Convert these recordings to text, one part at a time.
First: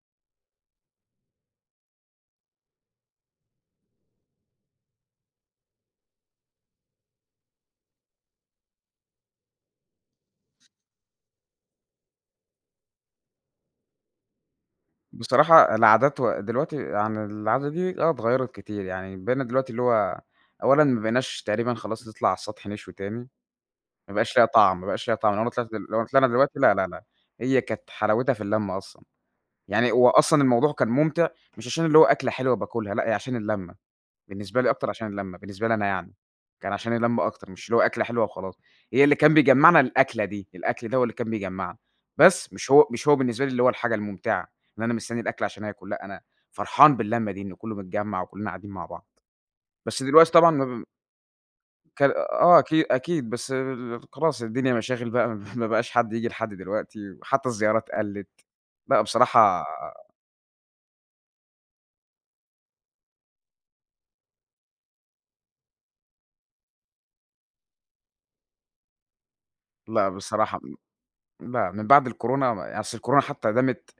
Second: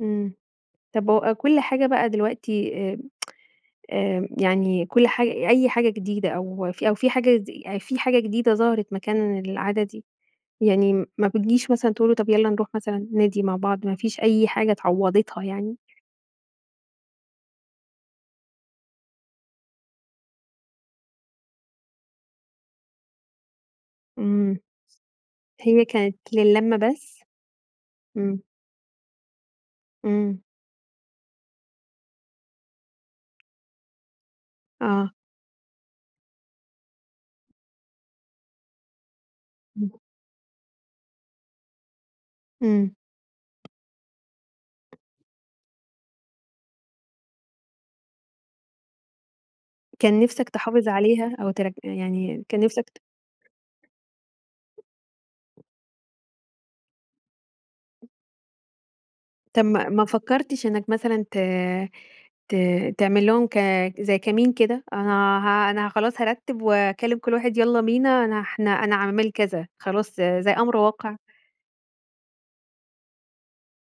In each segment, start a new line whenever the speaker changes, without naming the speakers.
إمم، طب هو كل حاجة بقى دلوقتي آآ، آآ، يعني كل حاج أي حاجة جديدة أو ف أو في حاجة دي يعني في حاجة جديدة ظهرت مكان العادة دي، يعني ما بتجيش مثلًا تقول له طب يلّا نروح مثلًا النادي مع بعض؟ ما فيش أي حاجة عوضتها
بصراحة
يعني؟
العادات و دلوقتي يعني العادة دي آه اتغيّرت كتير، يعني بقينا دلوقتي اللي هو، أولًا ما بقيناش تقريبًا خلاص نطلع على السطح نشوي تاني ما بقاش لها
إمم
طعم، ما بقاش لها طعم، لو أنا طلعت دلو
هي
لو
كانت
طلعنا دلوقتي لا،
للمة
لا، لا،
بس؟
هي كانت حلاوتها
إمم.
في اللمة أصلًا، يعني هو
إمم.
أصلًا الموضوع كان مُمتع مش عشان اللي هو أكلة حلوة باكلها لأ، هي عشان اللمّة، بالنسبة لي أكتر عشان
آه.
اللمّة، بالنسبة لي أنا يعني، كان عشان اللمّة أكتر مش اللي هو أكلة حلوة وخلاص. هي اللي كان بيجمعنا
إمم.
الأكلة دي، الأكل ده هو اللي كان بيجمعنا، بس مش هو
إمم.
مش هو بالنسبة لي اللي هو الحاجة الممتعة، إن أنا مستني الأكل عشان آكُل لأ، أنا فرحان باللمّة دي إنه كله متجمع وكلنا قاعدين مع بعض. بس
كان
دلوقتي
نفسك
طبعًا مبم
تحافظ عليها أو تر
كا
يعني
آه
كان
أكيد،
نفسك
أكيد، بس [unintelligible] خلاص الدنيا مشاغل بقى
[unintelligible]
ما بقاش حد ييجي لحد دلوقتي، وحتى الزيارات قلّت. بقى بصراحة
طب ما ما فكرتش إنك مثلًا ت ت تعمل لهم ك زي كمين كده، أنا ه أنا خلاص هارتب وأكلّم كل واحد يلّا بينا، أنا احنا أنا عامل كذا،
لأ
خلاص زي
بصراحة
أمر واقع؟
لأ من بعد الكورونا ما ي أصل الكورونا حتى دامِت،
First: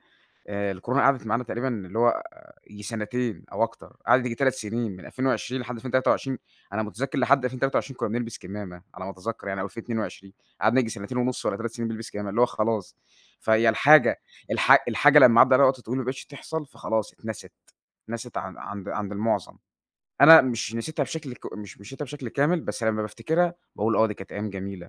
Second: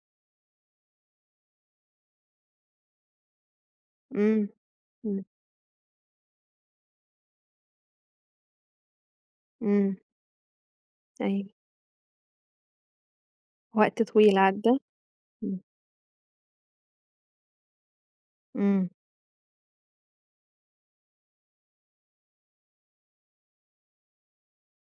آآ، الكورونا قعدت معانا تقريبًا اللي هو ييجي سنتين أو أكتر، قعدت ييجي
إمم،
3 سنين، من
إمم.
2020 لحد 2023، أنا مُتذكر لحد 2023 كنّا بنلبس كمامة على ما أتذكر يعني أو ألفين
إمم.
اتنين وعشرين، قعدنا ييجي سنتين ونص
أيوه.
والّا 3 سنين بنلبس كمامة اللي هو خلاص. فهي
وقت
الحاجة
طويل عدى.
الح الحاجة لمّا عدى
إمم.
عليها وقت طويل وما بقتش تحصل، فخلاص اتنست، اتنست عن
إمم.
عند عند المعظم. أنا مش نسيتها بشكل ك مش نسيتها بشكل كامل، بس لمّا بافتكرها باقول آه دي كانت أيام جميلة.